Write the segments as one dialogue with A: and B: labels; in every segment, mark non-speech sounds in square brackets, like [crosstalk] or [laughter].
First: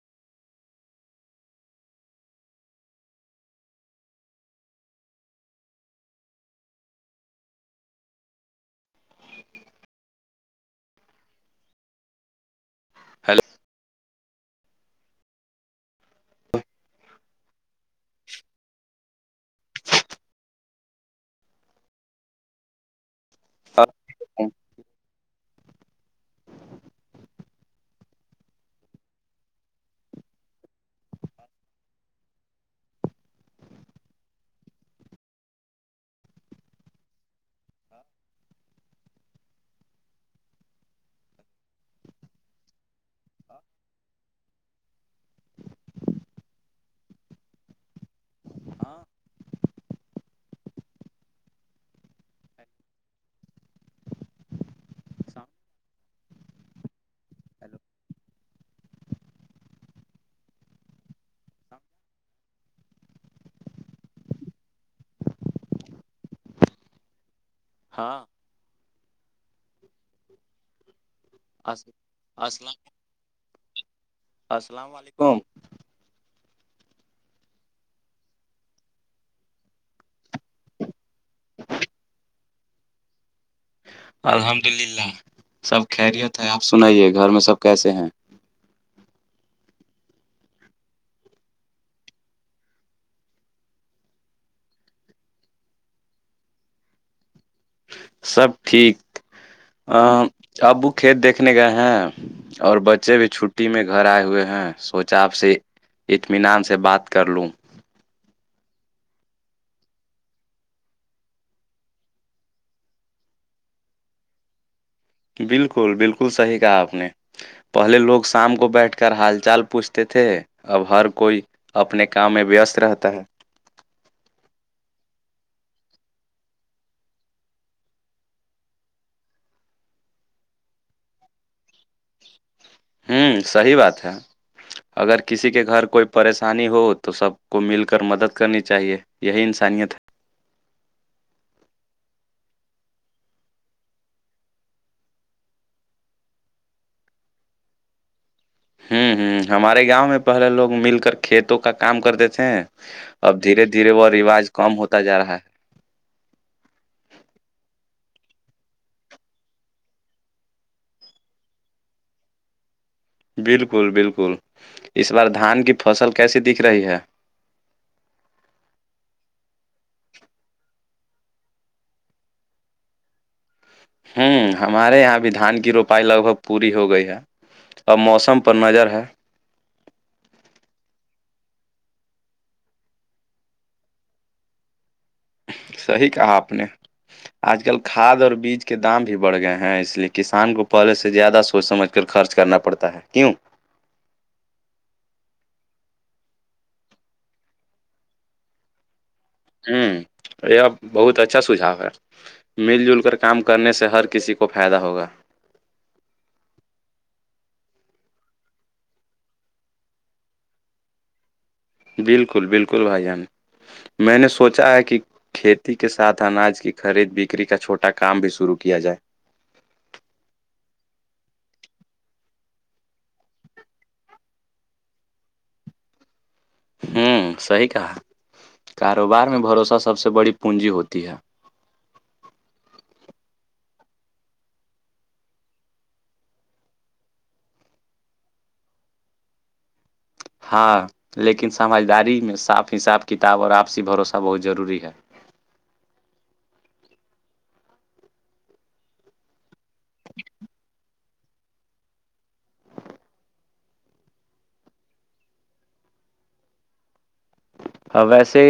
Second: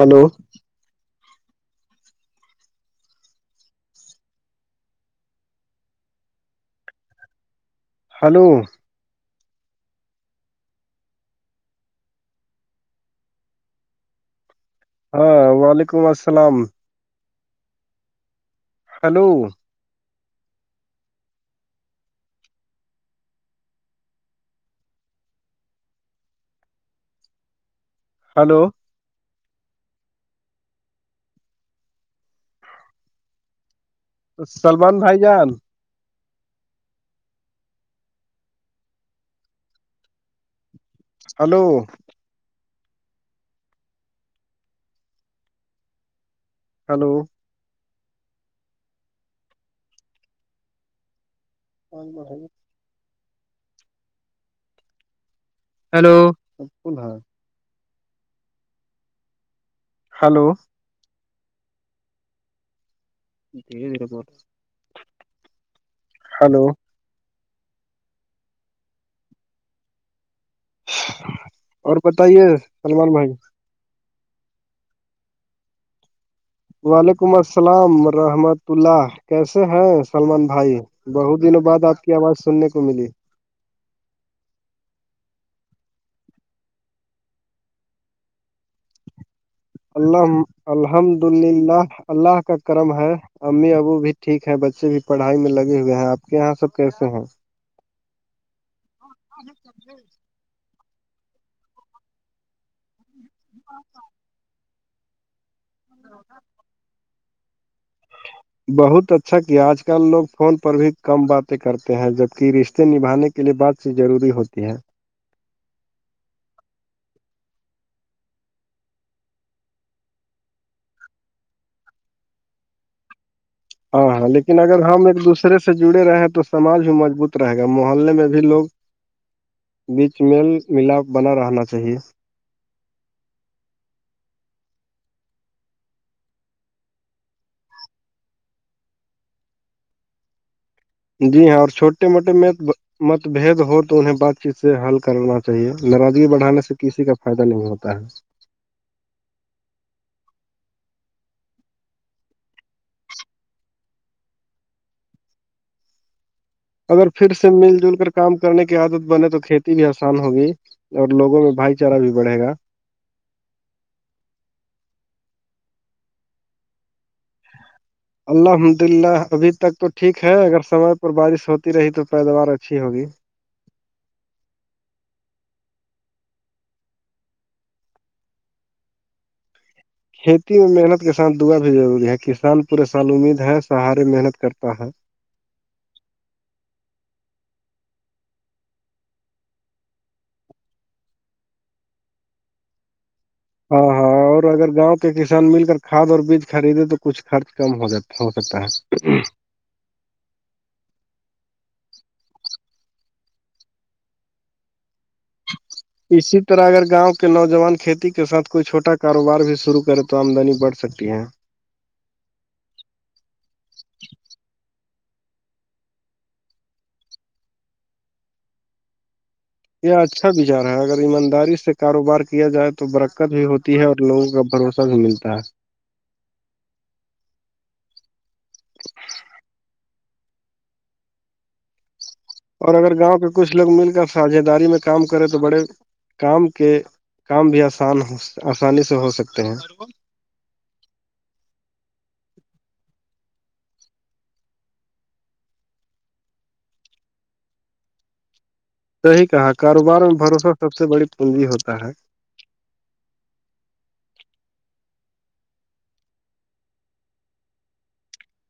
A: hello hello
B: [inaudible] hello
A: ہاں وعلیکم السلام ہلو
B: تو
A: ہلو تو سلمان بھائی جان ہلو ہلو اور ب ہیلو ہلو ج دیر ب رہ ہلو
B: ہاں
A: اور پت ہی ہے سلمان بھائی
B: [unintelligible]
A: وعلیکم السلام رحمت اللہ کیسے ہیں سلمان بھائی بہت دنوں بعد آپ کی آواز سننے کو ملی
B: الحمد للہ سب خیریت ہے آپ سنائیے گھر میں سب کیسے ہیں
A: اللہ الحمد للہ اللہ کا کرم ہے امی ابو بھی ٹھیک ہے بچے بھی پڑھائی میں لگے ہوئے ہیں آپ کے یہاں سب کیسے ہیں
B: سب ٹھیک ابو کھیت دیکھنے گئے ہیں اور بچ بچے بھی چھٹی میں گھر آئے ہوئے ہیں سوچا آپ سے اطمینان سے بات کر لوں
A: بہت اچھا کیا آج کل لوگ فون پر بھی کم باتیں کرتے ہیں جبک رشتے نبھانے کے کے لیے بات چی ضروری ہوتی ہے
B: بالکل بالکل صحیح کہا آپ نے پہلے لوگ شام کو بیٹھ کر حال چال پوچھتے تھے اب ہر کوئی اپنے کام میں وست رہتا ہے
A: ہاں ہاں لیکن اگر ہم ایک دوسرے سے جڑے رہے ہیں تو سماج بھی مضبوط رہے گا محلے میں بھی لوگ بیچ م ملاپ بنا رہنا چاہیے
B: ہوں صحیح بات ہے اگر کسی کے گھر کوئی پریشانی ہو تو سب کو مل کر مدد کرنی چاہیے یہی انسانیت ہے
A: جی ہاں اور چھوٹے موٹے میں مت بد ہو تو انہیں بات چیت سے حل کرنا چاہیے ناراضگی بڑھانے سے کسی کا فائدہ نہیں ہوتا ہے
B: ہوں ہوں ہمارے گاؤں میں پہلے لوگ مل کر کھیتوں کا کام کرتے تھے اب دھیرے دھیرے وہ رواج کم ہوتا جا رہا ہے
A: اگر پھر سے مل جل کر کام کرنے کی عادت بنے تو کھیتی بھی آسان ہوگی اور لوگوں میں بھائی چارہ بھی بڑھے گا
B: بالکل بالکل اس بار دھان کی فصل کیسی دکھ رہی ہے
A: ہ الحمد للہ ابھی تک تو ٹھیک ہے اگر سمے پر بارش ہوتی رہی تو پیداوار اچھی ہوگی
B: ہوں ہمارے یہاں بھی دھان کی روپائی لگ بھگ پوری ہو گئی ہے اب موسم پر نظر ہے
A: کھیتی میں محنت کے ساتھ دعا بھی ضروری ہے کسان پورے سال امید ہے سہارے محنت کرتا ہے
B: صحیح کہا آپ نے آج کل کھاد اور بیج کے دام بھی بڑھ گئے ہیں اس لیے کسان کو پہے سے زیادہ سوچ سمجھ خرچ کرنا پڑتا ہے کیوں
A: ہاں ہاں اور اگر گاؤں کے کسان مل کر کھاد اور بیج خریدے تو کچھ خرچ کم ہو جات ہو سکتا ہے
B: ہوں یہ بہت اچھا سھؤ ہے مل جل کر کام کرنے سے ہر کسی کو فائدہ ہوگا
A: اسی طرح اگر گاؤں کے نوجوان کھیتی کے ساتھ کوئی چھوٹا کاروبار بھی شروع کرے تو آمدنی بڑھ سکتی ہے
B: بالکل بالکل بھائی جان میں نے سوچا ہے کہ کھیتی کے ساتھ اناج کی خرید بکری کا چھوٹا کام بھی شرو کیا جائے
A: یہ اچھا وچار ہے اگر ایمانداری سے کاروبار کیا جائے تو برقت بھی ہوتی ہے اور لوگوں کا بھروسہ س ملتا ہے
B: ہوں صحی کہا کاروبار میں بھروسہ سب سے بڑی پونجی ہوتی ہے
A: اور اگر گاؤں کے کچھ لوگ مل کر ساجھے داری میں کام کرے تو بڑے کام کے کام بھی آسان آسانی سے ہو سکتے ہیں
B: ہاں لیکن سمجھداری میں صاف حساب کتاب اور آپسی بھروسہ بہت ضروری ہے
A: صحیح کہا کاروبار میں بھروسہ سب سے بڑی پجی ہوتا ہے
B: ویسے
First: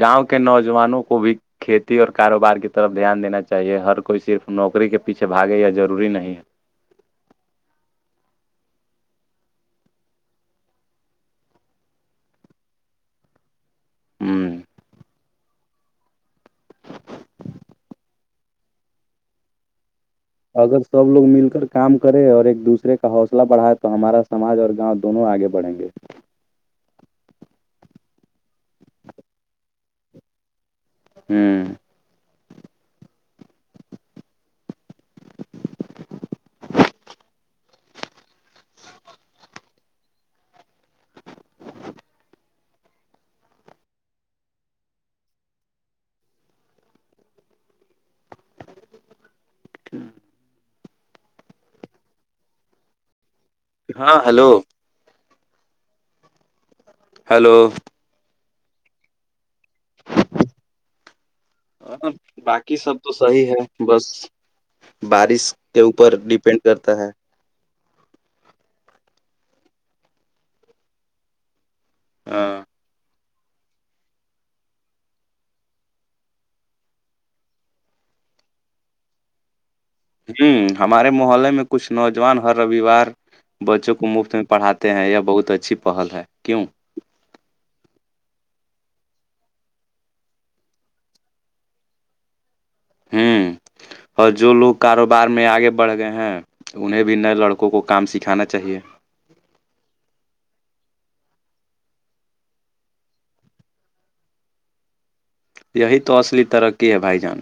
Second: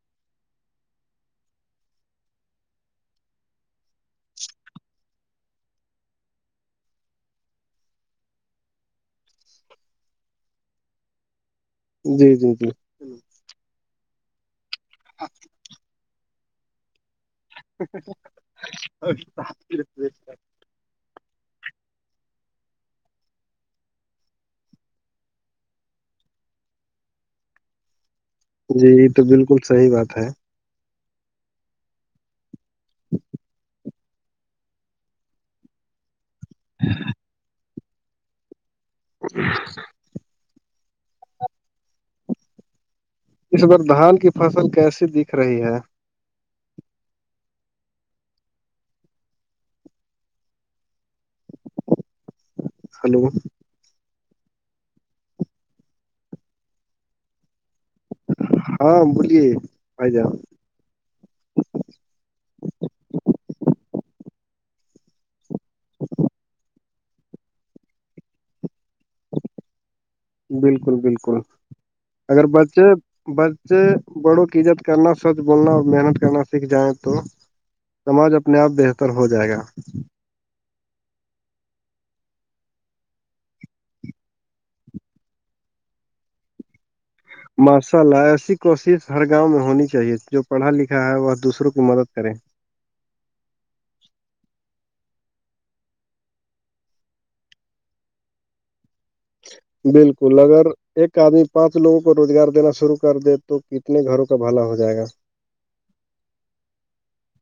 B: گاؤں کے نوجوانوں کو بھی کھیتی اور کاروبار کی طرف دھیان دینا چاہیے ہر کوئی صرف نوکری کے پیھےھاگے ضروری نہیں ہے
A: جی جی جی
B: ہوں
A: ا [inaudible] ا
B: اگر سب لوگ مل کر کام کرے اور ایک دوسرے کا حوصلہ بڑھائے تو ہمارا ساج اور گاؤں دونوں آگے بڑھیں گے
A: جی یہ تو بالکل صحیح بات ہے
B: ہوں
A: [inaudible] ہاں ہاں اس بار دھان کی فصل کیسی دکھ رہی ہے ہلو
B: ہاں ہلو ہیلو
A: ہاں بولیے آائی جاؤ
B: ہاں باقی سب تو صحی ہے بس بارش کے اوپر ڈیپینڈ کرتا ہے
A: بالکل بالکل اگر
B: ہاں
A: بچے بچے بڑوں کی عزت کرنا سچ بولنا محنت کرنا سیکھ جائیں تو سماج اپنے آپ بہتر ہو جائے گا
B: ہوں ہمارے محلے میں کچھ نوجوان ہر رووار بچوں کو مفت میں پڑاتے ہیں یہ بہت اچھی پہل ہے کیوں
A: ماشاء اللہ ایسی کوشش ہر گاؤں میں ہونی چاہیے جو پڑھا لکھا ہے وہ دوسروں کی مدد کریں
B: ہوں
A: [inaudible]
B: اور جو لوگ کاروبار میں آگے بڑھ گئے ہیں انہیں بھی نئے لڑکوں کو کام سکھانا چاہیے
A: بالکل اگر ایک آدمی پانچ لوگوں کو روزگار دینا شروع کر دے تو کتنے گھروں کا بھلا ہو جائے گا
B: یہی تو اصلی ترقی ہے بھائی جان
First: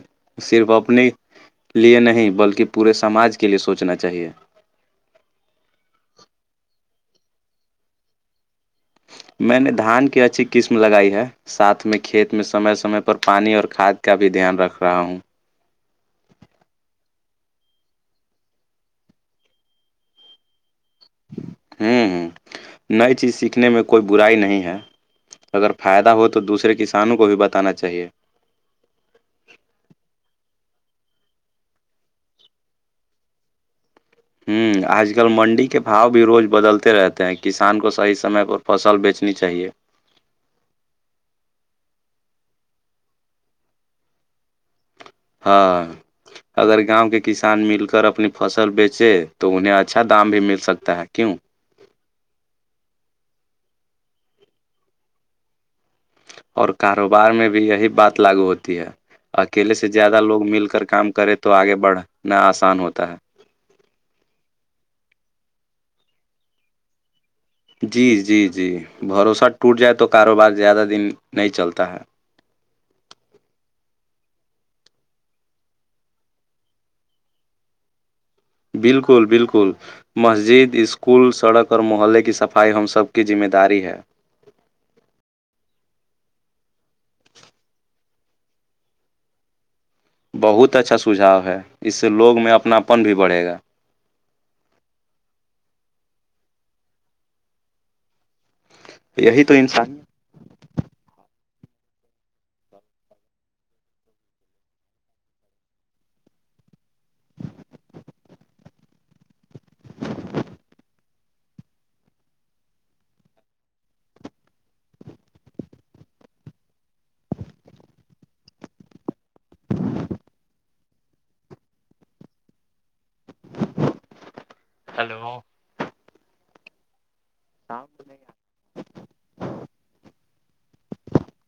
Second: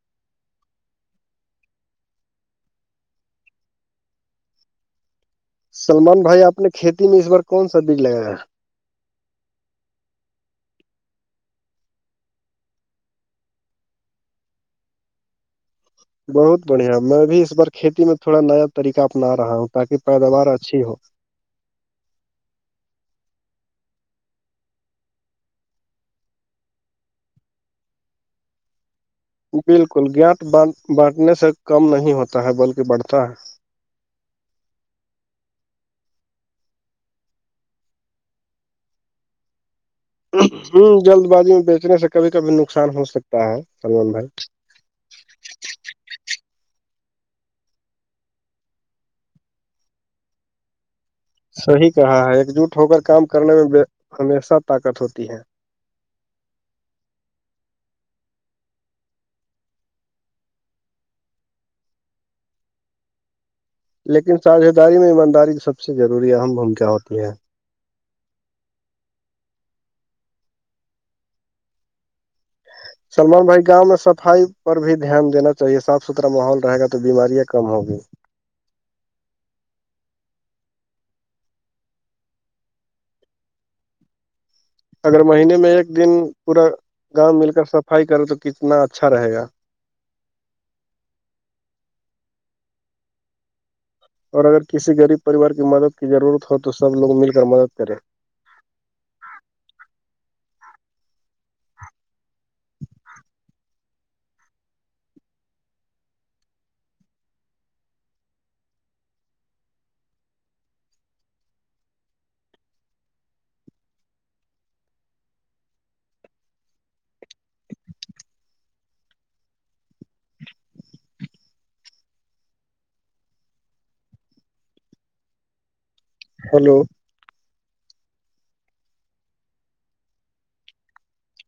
B: صرف اپنی لیے نہیں بلکہ پورے سماج کے لیے سوچنا چاہیے
A: سلمان بھائی آپ نے کھیتی میں اس بار کون سا بیج لگایا ہے
B: میں نے دھان کی اچھی قسم لگائی ہے ساتھ میں کھیت میں سمے سمے پر پانی اور کھاد کا بھی دھیان رکھ رہا ہوں
A: بہت بڑھیا میں بھی اس بار کھیتی میں تھوڑا نیا طریقہ اپنا رہا ہوں تاکہ پیداوار اچھی ہو
B: ہوں ہوں نئی چیز سیکھنے میں کوئی برائی نہیں ہے اگر فائدہ ہو تو دوسرے کسانوں کو بھی بتانا چاہیے
A: بالکل گیٹ بانٹنے سے کم نہیں ہوتا ہے بلکہ بڑھتا ہے
B: ہوں آج کل منڈی کے بھاؤ بھی روز بدلتے رہتے ہیں کسان کو صحیح سمے پر فصل بیچنی چاہیے
A: ہ جلد بازی میں بیچنے سے کبھی کبھی نقصان ہو سکتا ہے سان بھر
B: ہاں اگر گاؤں کے کسان مل کر اپنی فصل بیچے تو انہیں اچھا دام بھی مل سکتا ہے کیوں
A: صحیح کہا ہے ایک جٹ ہو کر کام کرنے میں ہمیشہ طاقت ہوتی ہے
B: اور کاروبار میں بھی یہی بات لاگو ہوتی ہے اکیلے سے زیادہ لوگ مل کر کام کرے تو آگے بڑھنا آسان ہوتا ہے
A: لیکن ساجھےداری میں ایمانداری کی سب سے ضروری اہم بھومکا ہوتی ہے
B: جی جی جی بھروسہ ٹوٹ جائے تو کاروبار زیادہ دن نہیں چلتا ہے
A: سلمان بھائی گاؤں میں صفائی پر بھی دھیان دینا چاہیے صاف ستھرا ماحول رہے گا تو بیماریاں کم ہوگی
B: بالکل بالکل مسجد اسکول سڑک اور محلے کی صفائی ہم سب کی ذمہ داری ہے
A: اگر مہینے میں ایک دن پورا گاؤں مل کر صفائی کرے تو کتنا اچھا رہے گا
B: بہت اچھا سجھاؤ ہے اس سے لوگ میں اپناپن بھی بڑھے گا
A: اور اگر کسی غریب پریوار کی مدد کی ضرورت ہو تو سب لوگ مل کر مدد کرے
B: یہی تو انسانی ہلو
A: ہیلو
B: ہاں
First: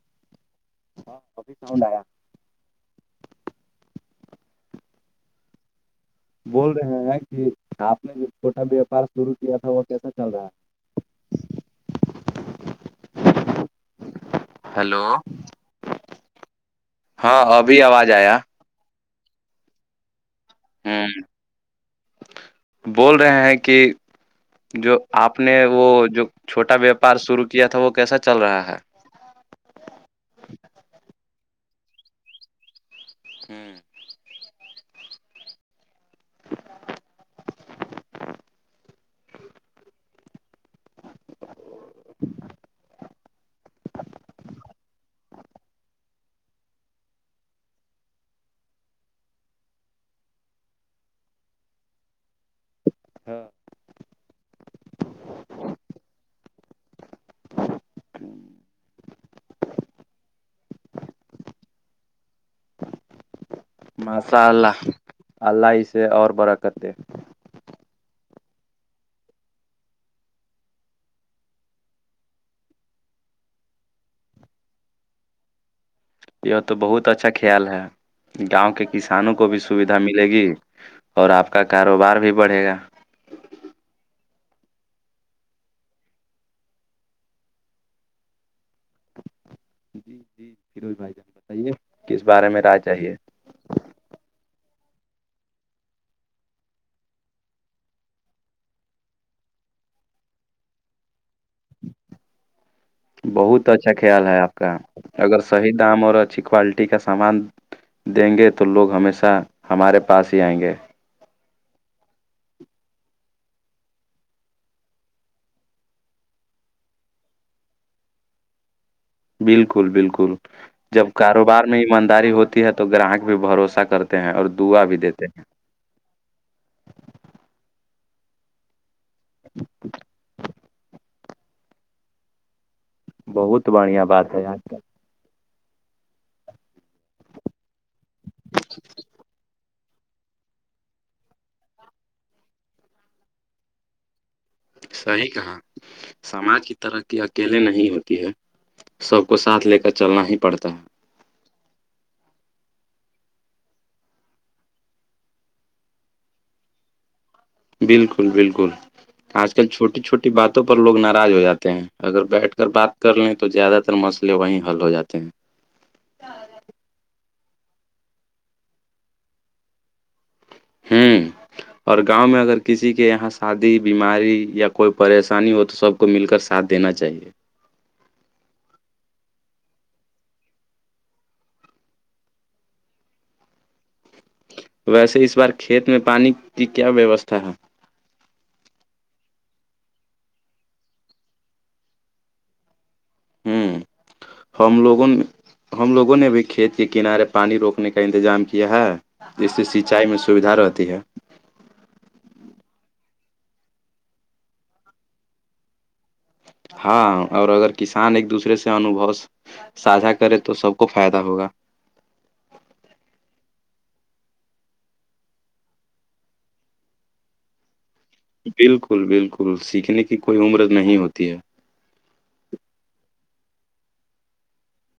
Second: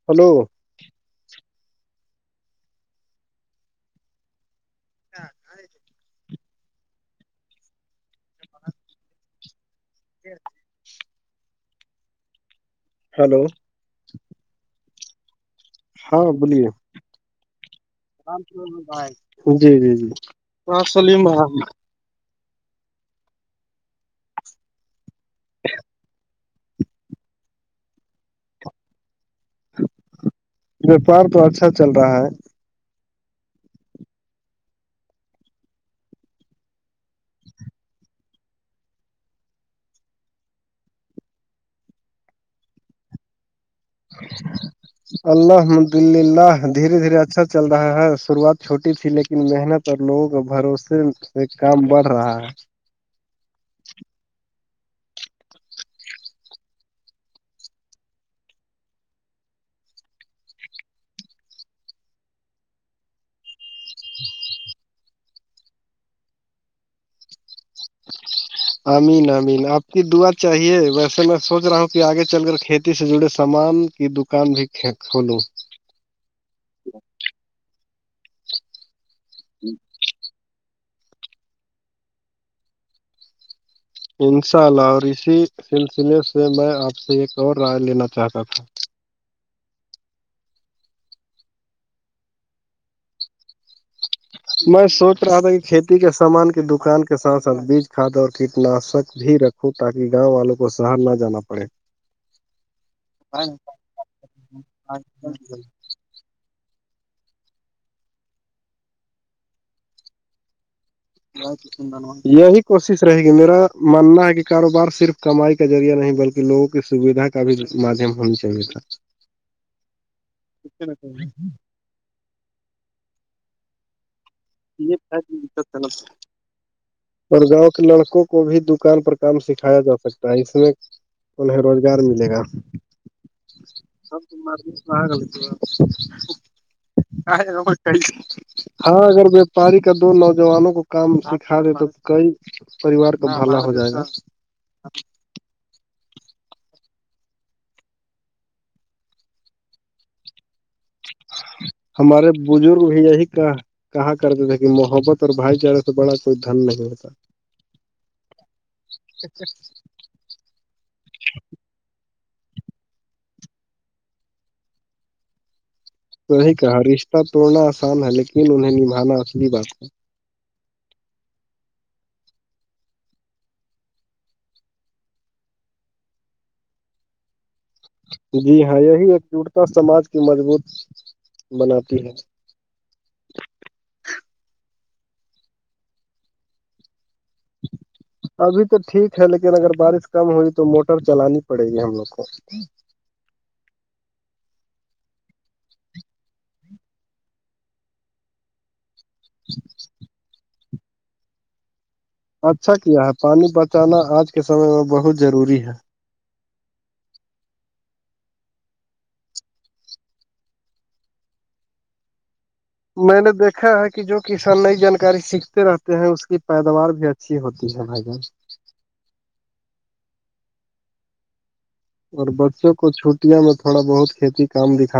A: ہلو
B: ہاں وہاں ساؤڈ آیا
A: [unintelligible]
B: بول رہے ہیں ہیں کہ آپ نے جو چھوٹا ویاپار شرو کیا تھا وہ کیسا چل رہا ہے
A: ہلو
B: ہلو
A: ہاں بولیے
B: ہاں ابھی آواز آیا
A: جی جی جی
B: ہ
A: سلیم احمد
B: بول رہے ہیں کہ جو آپ نے وہ جو چھوٹا ویاپار شرو کیا تھا وہ کیسا چل رہا ہے
A: وپار تو اچھا چل رہا ہے
B: ہمم [unintelligible] [inaudible]
A: [unintelligible] الحمد للہ دھیرے دھیرے اچھا چل رہا ہے شروعات چھوٹی تھی لیکن محنت لوگوں کے بھروسے سے کام بڑھ رہا ہے
B: ہاں ماشاء اللہ اللہ اسے اور برکت
A: امین امین آپ کی دعات چاہیے ویسے میں سوچ رہا ہوں کہ آگے چل کر کھیتی سے جڑے سامان یہ دکان بھی کھولو
B: یہ تو بہت اچھا خیال ہے گاؤں کے کسانوں کو بھی سویدھا ملے گی اور آپ کا کاروبار بھی بڑھے گا
A: انشاء اللہ اور اسی سلسلے سے میں آپ سے ایک اور رائے لینا چاہتا تھا
B: جی جی فیروج بھائی جان بتائیے کس بارے میں رائے چاہیے
A: میں سوچ رہا تھا کہ کھیتی کے سامان کی دکان کے ساتھ ساتھ بیج کھاد اور کیٹناشک بھی رکھ ہو تاکہ گاؤں والوں کو شہر نہ جانا پڑے
B: بہت اچھا خیال ہے آپ کا اگر صحیح دام اور اچھی کوالٹی کا سامان دیں گے تو لوگ ہمیشہ ہمارے پاس ہی آئیں گے
A: ہاں یہی کوشش رہے گی میرا ماننا ہے کہ کاروبار صرف کمائی کا ذریعہ نہیں بلکہ لوگوں کی سویدھا کا بھی مادھیم ہونا چاہیے تھا
B: بالکل بالکل جب کاروبار میں ایمانداری ہوتی ہے تو گراہک بھی بھروسہ کرتے ہیں اور دعا بھی دیتے ہیں
A: اور گاؤں کے لڑکوں کو بھی دکان پر کم سکھایا جا سکتا ہے اس میں انہیں روزگار ملے گا
B: بہت بڑھیا
A: سب ت
B: بات ہے یار
A: مارک میں گلتی ہاں اگر وپاری کا دو نوجوانوں کو کام سکھا دے تو کئی پریوار کا بھال ہو جائے گا
B: صحیح کہا سماج کی ترقی اکیلے نہیں ہوتی ہے سب کو ساتھ لے کر چلنا ہی پڑتا ہے
A: ہمارے بزرگ بھی یہی کہاں کہا کرتے تھے کہ محبت اور بھائی چارے سے بڑا کوئی دھن نہیں ہوتا
B: بالکل بالکل آج کل چھوٹی چھوٹی باتوں پر لوگ ناراض ہو جاتے ہیں اگر بیٹھ کر بات کر لیں تو زیادہ تر مسئلے وہیں حل ہو جاتے ہیں
A: وہی کہا رشتہ توڑنا آسان ہے لیکن انہیں نبھانا اصلی بات ہے
B: [inaudible] اور گاؤں میں اگر کسی کے یہاں شادی بیماری یا کوئی پریشانی ہو تو سب کو مل کر ساتھ دینا چاہیے
A: جی ہاں یہی ایکجٹتا سماج کی مضبوط بناتی ہے
B: ویسے اس بار کھیت میں پانی کی کیا ویوستھا ہے
A: [inaudible] ابھی تو ٹھیک ہے لیکن اگر بارش کم ہوئی تو موٹر چلانی پڑے گی ہم لوگ کو
B: ہوں ہم لوگوں نے ہم لوگوں نے بھی کھیت کے کنارے پانی روکنے کا انتظام کیا ہے سے سینچائی میں سویدھا رہتی ہے
A: اچھا کیا ہے پانی بچانا آج کے سمے میں بہت ضروری ہے
B: ہاں اور اگر کسان ایک دوسرے سے انوھو ساھا کرے تو سب کو فائدہ ہوگا
A: میں نے دیکھا ہے کہ جو کسان نئی جانکاری سیکھتے رہتے ہیں اس کی پیداوار بھی اچھی ہوتی ہے بھائی جان
B: بالکل بالکل سیکھنے کی کوئی عمرد نہیں ہوتی ہے
A: اور بچوں کو چھٹیاں میں تھوڑا بہت کھیتی کام دکھا